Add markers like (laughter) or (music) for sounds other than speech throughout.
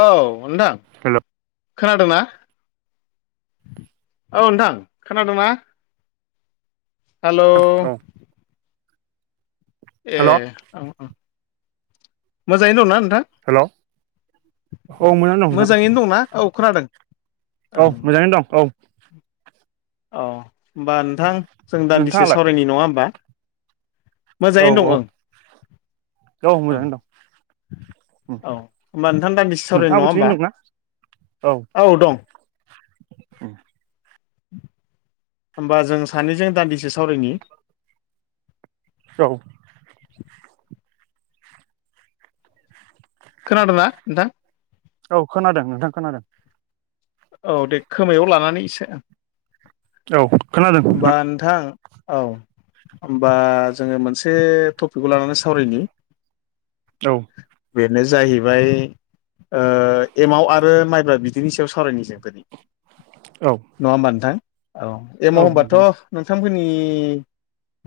औ नोंथां हेल' खोनादोंना औ नोंथां खोनादोंना हेल' औ ए हेल' औ-औ मोजाङैनो दंना नोंथां हेल' औ मोजाङैनो दं नोंथां मा औ खोनादों औ ओं मोजाङैनो दं औ औ होमबा नोंथां जों दान्दिसे नोंथाङालाय सावरायनि नङा होमबा औ मोजाङैनो औ दं ओं औ ओं मोजाङैनो दं औ होमबा नोंथां दा दान्दिसे सावरायनि नोंथाङाबो नङा होमबा थिगैनो दंना औ दं (inaudible) होमबा जों सानैजों दान्दिसे सावरायनि औ खोनादोंना नोंथां औ खोनादों नोंथां खोनादों औ दे खोमायाव लानानै इसे औ खोनादों होमबा नोंथां औ होमबा जोङो मोनसे टपिकखौ लानानै सावरायनि औ बेनो जाहैबाय ओ एमाव आरो माइब्रा बिदैनि सायाव सावरायनि जों औ नङा होमबा नोंथां औ एमाव होनबाथ' नोंथांमोननि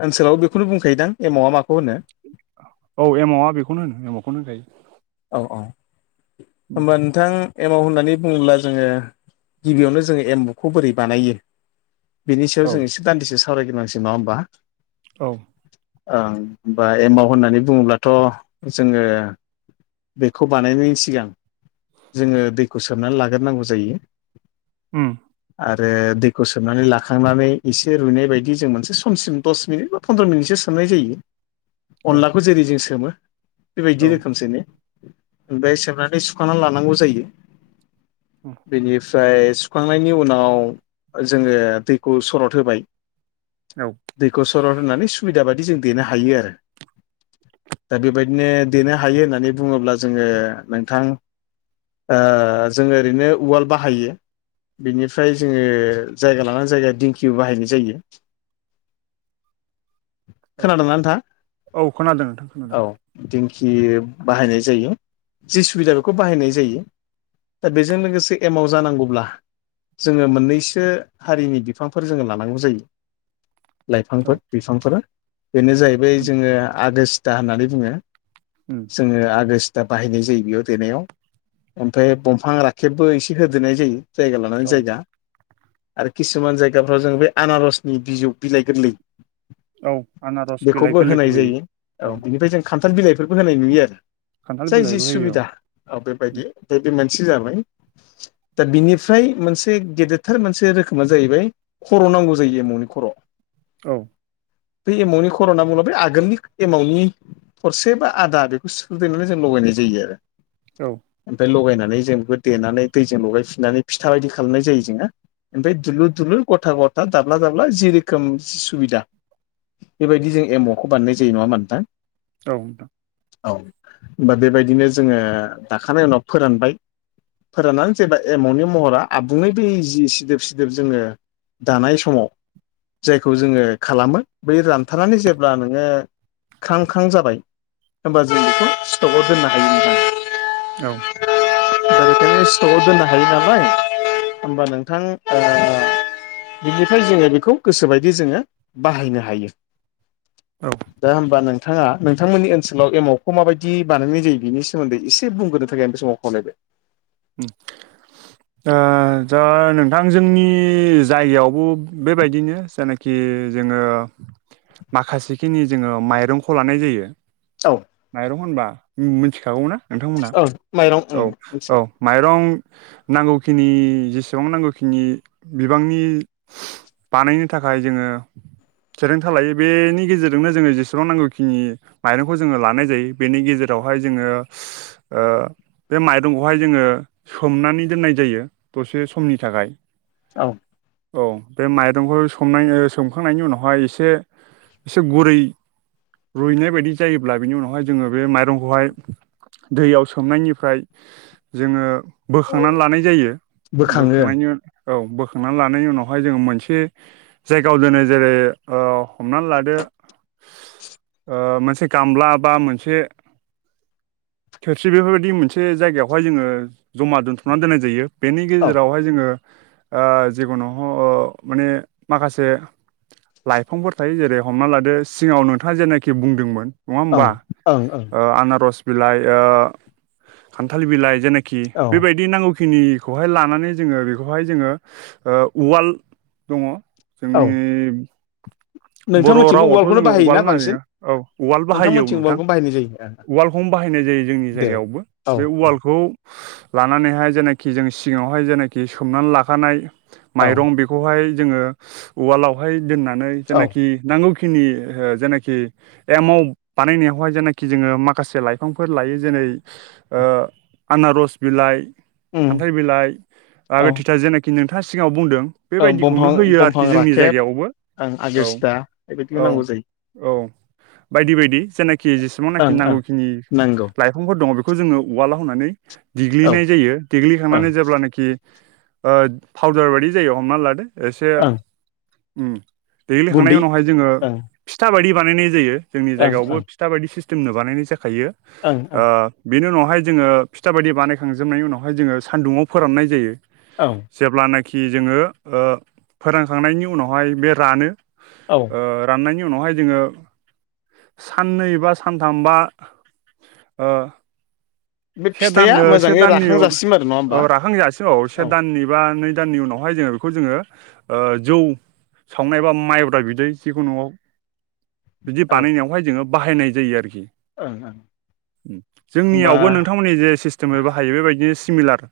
ओनसोलाव बेखौनो बुंखायोदा एमावआ माखौ होनो औ एमावआ बेखौनो होनो एमावखौनो होनखायो औ औ होमबा नोंथां एमाव होननानै बुङोब्ला जोङो गिबियावनो जोङो एमावखौ बोरै बानायो बिनि सायाव औ जों एसे दान्दिसे सावरायग्रोनोसै नङा होमबा औ ओ होनबा एमाव होननानै बुङोब्लाथ' जोङो बेखौ बानायनायनि सिगां जोङो दैखौ सोमनानै लाग्रोनांगौ जायो ओम आरो दैखौ सोमनानै लाखांनानै एसे रुइनाय बायदि जों मोनसे समसिम दस मिनिट फन्द्र' मिनिटसो सोमनाय जायो औ अनलाखौ जेरै जों सोमो औ बेबायदि रोखोमसेनो ओमफ्राय सोमनानै सुखांनानै लानांगौ जायो बेनि ओमफ्राय सुखांनायनि उनाव जोङो दैखौ सरद होबाय औ दैखौ सरत होनानै सुबिदा बायदि जों देनो हायो आरो दा बेबायदिनो देनो हायो होननानै बुङोब्ला जोङो नोंथां जोङो ओरैनो उवाल बाहायो बेनिफ्राय जोङो जायगा लानानै जायगा दिंखिबो बाहायनाय जायो औ खोनादोंना नोंथां औ खोनादों नोंथां खोनादों औ दिेंखि बाहायनाय जायो जि सुबिदा बेखौ बाहायनाय जायो दा बेजों लोगोसे एमाव जानांगौब्ला जोङो मोननैसो हारिनि बिफांफोर जोङो लानांगौ जायो औ लाइफांफोर बिफांफोर बेनो जाहैबाय जोङो आगस्ता होननानै बुङो उम जोङो आगस्टा बाहायनाय जायो बेयाव देनायाव ओमफ्राय दंफां राखेबबो एसे होदेरनाय जायो जायगा औ लानानै जायगा आरो किसुमान जायगाफ्राव जों बे आनारसनि बिजौ बिलाइ गोरलै औ आनारस बिलाइ बेखौबो गोरलैखौ होनाय होयो जायो औ बेनिफ्राय जों खान्थाल बिलाइफोरबो होनाय नुयो आरो खान्थाल जाय जि बिलाइबो होयो सुबिदा औ बेबायदि ओमफ्राय बे मोनसे जाबाय दा बिनिफ्राय मोनसे गेदेरथार मोनसे रोखोमा जाहैबाय खर' नांगौ जायो एमावनि खर' औ बे एमावनि खर'ना बुङोब्ला बे आगोलनि एमावनि थरसे बा आदा बेखौ सिफ्रुदेनानै जों लगायनाय जायो आरो औ ओमफ्राय लगायनानै जों बेखौ देनानै दैजों लगायफिननानै फिथा बायदि खालामनाय जायो जोङो ओमफ्राय दुलुर दुलुर गथा गथा दाब्ला दाब्ला जि रोखोम सुबिदा बेबायदि जों एमावखौ बानायनाय जायो नङा होनबा नोंथां औ नोंथां औ होमबा बेबायदिनो जोङो दाखांनाय उनाव फोरानबाय फोराननानै जेनेबा एमावनि महरा आबुङै बै जि सिदोब सिदोब जोङो दानाय समाव जायखौ जोङो खालामो बै रानथारनानै जेब्ला नोङो ख्रां ख्रां जाबाय होनबा जों बेखौ स्टकआव दोननो हायो। औ (inaudible) बेखायनो स्टकआव दोननो हायो नालाय होमबा नोंथां ओ बिनिफ्राय जोङो बेखौ गोसोबायदि जोङो बाहायनो हायो। औ दा होमबा नोंथाङा नोंथांमोननि ओन‌ ओनसोलाव एमावखौ माबायदि बानायनाय जायो बिनि सोमोन्दै एसे बुंग्रोनो थाखाय आं बे समाव खावलायबाय। (inaudible) ओ दा नोंथां जोंनि जायगायावबो बेबायदिनो जेनाखि खि जोङो माखासेखिनि जोङो माइरंखौ लानाय जायो। औ माइरं होनबा मिथिखागौ ना नोंथांमोनहा औ माइरं ओं औ मिथियो औ माइरं नांगौखिनि जेसेबां नांगौखिनि बिबांनि बानायनो थाखाय जोङो थिरांथा लायो बेनि गेजेरजोंनो जोङो जेसेबां नांगौखिनि माइरंखौ जोङो लानाय जायो बेनि गेजेरावहाय जोङो ओ बे माइ गुदुंखौहाय जोङो सोमनानै दोननाय जायो दसे समनि थाखाय। औ औ बे माइरंखौ संनाय सोमखांनायनि उनावहाय एसे एसे गुरै रुइनाय बायदि जायोब्ला बेनि उनावहाय जोङो बे माइरंखौहाय दैयाव सोमनायनिफ्राय जोङो बोखांनानै लानाय जायो बोखाङो बोखांनायनि औ बोखांनानै लानायनि उनावहाय जोङो मोनसे जायगायाव दिनै जेरै हमनानै लादो ओ मोनसे गामला बा मोनसे थोरसि बेफोरबायदि मोनसे मोनसे जायगायावहाय जोङो जमा दोनथुमनानै दोननाय जायो बेनि औ गेजेरावहाय जोङो ओ जिखुनु माने माखासे लाइफांफोर थायो जेरै हमना लादो सिङाव नोंथाङा जेनाखि बुंदोंमोन। नङा ओ ओं होमबा ओं ओं आनारस बिलाइ ओ खानथाल बिलाइ जेनाखि औ बेबायदि नांगौखिनि खौहाय लानानै जोङो बेखौहाय जोङो ओ उवाल दङ। औ जोंनि बर' नोंथांमोनथिंबो रावआवथ' उवालखौनो जोङो उवाल बाहायोना बांसिन औ उवाल बाहायो औ नोंथांमोनथिं नोंथां। उवालखौनो बाहायनाय जायो उवालखौनो बाहायनाय जायो जोंनि दे जायगायावबो औ बे औ उवालखौ लानानैहाय जेनाखि जों सिगाङावहाय जेनाखि सोमनानै लाखानाय औ माइरं बे बे खौहाय जोङो उवालावहाय दोननानै औ जेनाखि नांगौखिनि ओ जेनाखि एमाव बानायनायावहाय जेनाखि जोङो माखासे लाइफांफोर लायो जेरै ओ आनारस बिलाइ उम खानथाल बिलाइ आगो औ थथा जेनाखि नोंथाङा सिगाङाव बुंदों। ओं बमफां बेबायदिखौनो होयो बमफां आरोखि जोंनि राखेब जायगायावबो। ओं औ आगोरसिथा बेबायदिखौ नांगौ औ जायो औ बायदि बायदि जेनाखि जेसेबांनाखि ओं ओं नांगौखिनि नांगौ लाइफा दफांफोर दङ बेखौ जोङो उवााल होनानै औ देग्लिनाय जायो ओं देग्लिखांनानै जेब्लानाखि ओ फावदार बायदि जायो हमना लादो एसे ओं ओम दैग्लिखांनायनि गुन्दै उनावहाय जोङो ओं फिथा बायदि बानायनाय जायो जोंनि ओं जायगायावबो। ओं टाबायदि (unintelligible) सिस्टेमनो बानायनाय जाखायो ओं आ बेनि उनावहाय जोङो फिथा बायदि बानायखांजोबनायनि उनावहाय जोङो सानदुङाव फोराननाय जायो। औ जेब्लानाखि जोङो ओ फोरानखांनायनि उनावहाय बे रानो। औ ओ राननायनि उनावहाय जोङो साननै एबा सानथामबा ओ बे से फिथाइया दाननो से मोजाङै दाननिआव राखांजासिम आरो नङा औ होमबा राखां जासिम औ से दाननि बा नै दाननि उनावहाय जोङो बेखौ जोङो ओ जौ सावनाय एबा माइब्रा बिदै जिखौ न'वाव बिदि औ बानायनायावहाय जोङो बाहायनाय जायो आरोखि ओं ओं होमबा जोंनियावबो नों नि जे सिस्टेमै बाहायो बेबायदिनो सिमिलार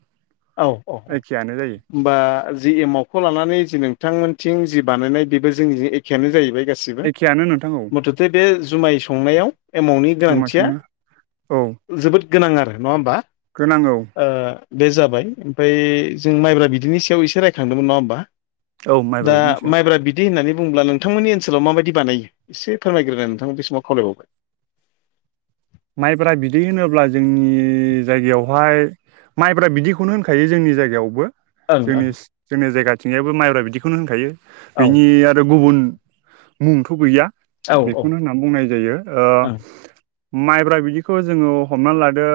औ औ औ एखेयानो जायो ओमबा जि एमावखौ लानानै जि नोंथांमोनथिं जि बानायनाय बेबो जोंनि एखेयानो जाहैबाय गासिबो एखेयानो नोंथां औ मुथथे बे जुमाय संनायाव एमावनि जुमाय गोनांथिया संनाया औ जोबोद गोनां आरो नङा ओमबा? गोनां औ। ओ बे जाबाय ओमफ्राय जों माइब्रा बिदैनि सायाव एसे रायखांदोंमोन नङा ओमबा औ माइब्रा दा बिनि सायाव माइब्रा बि दि होननानै बुङोब्ला नोंथांमोननि ओनसोलाव माबायदि बानायो एसे फोरमायग्रोनाय नोंथां बे समाव खावलायबावबाय माइब्रा बिदै होनोब्ला जोंनि जायगायावहाय माइफ्रा बिदिखौनो होनखायो जोंनि जायगायावबो। जोंनि खावलायबावबाय जोंनि जायगाथिंजायो माइब्रा बिदिखौनो होनखायो ओं बिनि आरो गुबुन मुंथ' गैया बेखौनो ओं होनना बुंनाय जायो ओ औ माइब्रा बिदिखौ जोङो हमनानै लादो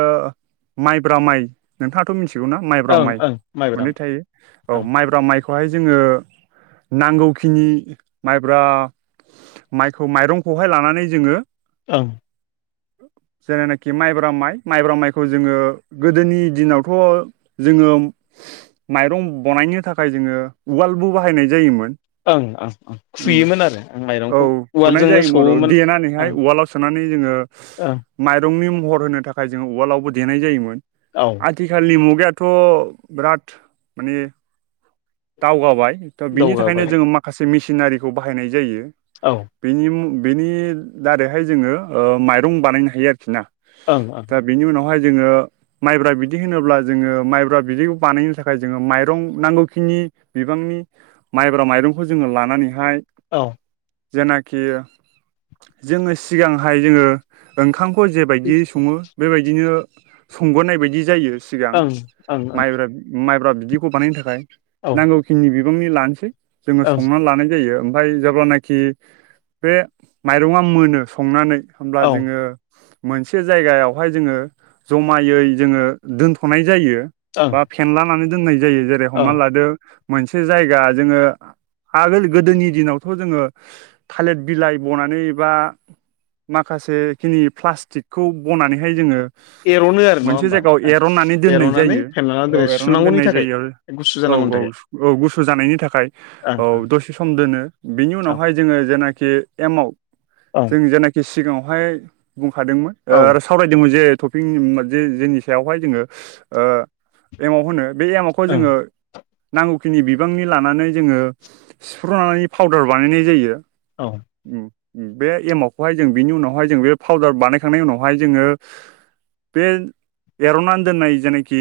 माइब्रा माइ नोंथाङाथ' मिथिगौ ना? माइब्रा औ माइ ओं माइब्रा मोननै थायो औ ओं माइब्रा माइ खौहाय जोङो नांगौखिनि माइब्रा माइखौ माइरंखौहाय लानानै जोङो औ जेनेनाखि माइब्रा माइ माइब्रा माइखौ जोङो गोदोनि दिनावथ' जोङो माइरं बनायनो थाखाय जोङो उवालबो बाहायनाय जायोमोन। ओं ओं ओं उम खुयोमोन आरो आं औ माइरंखौ हुनाय उवालजोंनो जायोमोन र' सौवोमोन देनानैहाय उवालाव सुनानै जोङो ओ माइरंनि महर होनो थाखाय जोङो उवालावबो देनाय जायोमोन। औ आथिखालनि मुगायाथ' बिराद माने दावगाबाय। दा बिनि थाखायनो दावगाबाय जोङो माखासे मेचिनारिखौ बाहायनाय जायो। औ बेनि बेनि दारैहाय जोङो ओ माइरं बानायनो हायो आरोखि ना? ओं ओं दा बेनि उनावहाय जोङो माइब्रा बिदि होनोब्ला जोङो माइब्रा बिदैखौ बानायनो थाखाय जोङो माइरं नांगौखिनि बिबांनि माइब्रा माइरंखौ जोङो लानानैहाय औ जेनाखि जोङो सिगांहाय जोङो ओंखामखौ जेबायदि सङो बेबायदिनो संबोनाय बायदि जायो। सिगां ओं ओं माइब्रा माइब्रा बिदिखौ बानायनो थाखाय औ नांगौखिनि बिबांनि लानोसै जोङो ओं संनानै लानाय जायो। ओमफ्राय जेब्लानाखि बे माइरङा मोनो संनानै औ जोङो मोनसे जायगायावहाय जोङो जमायै जोङो दोनथ'नाय जायो। ओं बा फेनलानानै दोननाय जायो जेरै औ हमना लादो मोनसे जायगा जोङो आगोल गोदोनि दिनावथ' जोङो थालेद बिलाइ बनानै एबा माखासे बे खिनि प्लास्टिकखौ बनानैहाय जोङो एर'नो आरो नङा मोनसे होमबा जायगायाव ओं एर'नानै दोननाय एर'नानै जायो फेनलाना दोनो औ एर'नानै सुनांगौनि दोननाय थाखाय जायो आरो गुसु औ जानांगौनि औ थाखाय औ गुसु जानायनि थाखाय औ दसे थ सम दोनो बिनि ओं उनावहाय जोङो जेनाखि एमाव ओं जों जेनाखि सिगाङाव बेहाय बुंखादोंमोन औ सावरायदोंमोन जे टपिक जे जेनि सायावहाय जोङो ओ एमव होनो बे एमावखौ औ ओं जोङो नांगौखिनि बिबांनि लानानै जोङो सिफ्र'नानै पावउदार बानायनाय जायो औ बे एमावखौहाय जों बिनि उनावहाय जों बे फाउदार बानायखांनायनि उनावहाय जोङो बे एरनानै दोननाय जेनाखि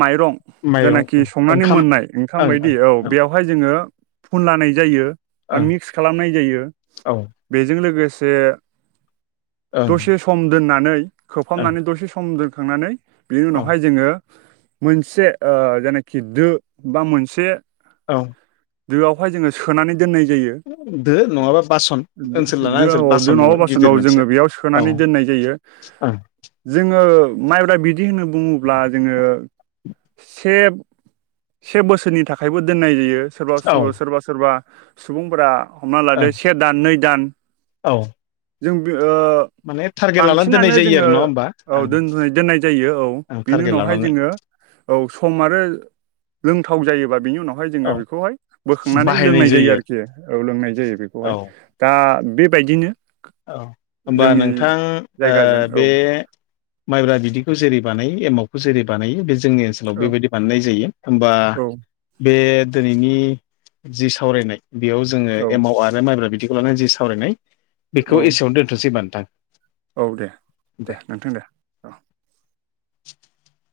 माइरं माइरं जायनाखि संनानै ओंखाम मोननाय ओंखाम ओं बायदि ओं औ बेयावहाय जोङो फुन लानाय जायो बा ओं मिक्स खालामनाय जायो औ बेजों लोगोसे ओं दसे सम दोननानै ओं खोबहाबनानै दसे सम दोनखांनानै बिनि औ उनावहाय जोङो मोनसे जायनाखि दो बा मोनसे औ दोआवहाय जोङो सोनानै दोननाय जायो दो नङाबा बासन ओनसोल ला दो दो नङाबा बासनाव जोङो बेयाव औ सोनानै ओं दोननाय जायो जोङो माइब्रा बिदै होननानै बुङोब्ला जोङो से से बोसोरनि थाखायबो दोननाय जायो सोरबा औ ओं सोरबा सोरबा सुबुंफोरा हमना लादो से दान नै दान औ जों बि ओ माने टारगेट लानानै दोननाय बांसिनानो जायो आरो जोङो नङा होमबा औ आं दोनदुय दोननाय जायो औ आं बेनि टारगेट उनावहाय लानानै जोङो औ सम आरो लोंथाव जायोबा बेनि उनाव जोंनिया औ बेखौहाय बोखनानै लोंनाय जायो आरोखि औ लोंनाय जायो बेखौहाय आरो दा बेबायदिनो औ होमबा जोंनि नोंथां जायगाजों औ बे माइब्रा बिदिखौ जेरै बानायो एमावखौ जेरै बानायो बे जोंनि ओनसोलाव औ बेबायदि बानायनाय जायो होमबा औ बे दिनैनि जि सावरायनाय बेयाव जोङो औ एमव आरो जै माइब्रा बिदिखौ लानानै जि सावरायनाय औ बेखौ एसेयावनो दोनथनोसै होमबा नोंथां औ दे दे नोंथां दे औ (inaudible)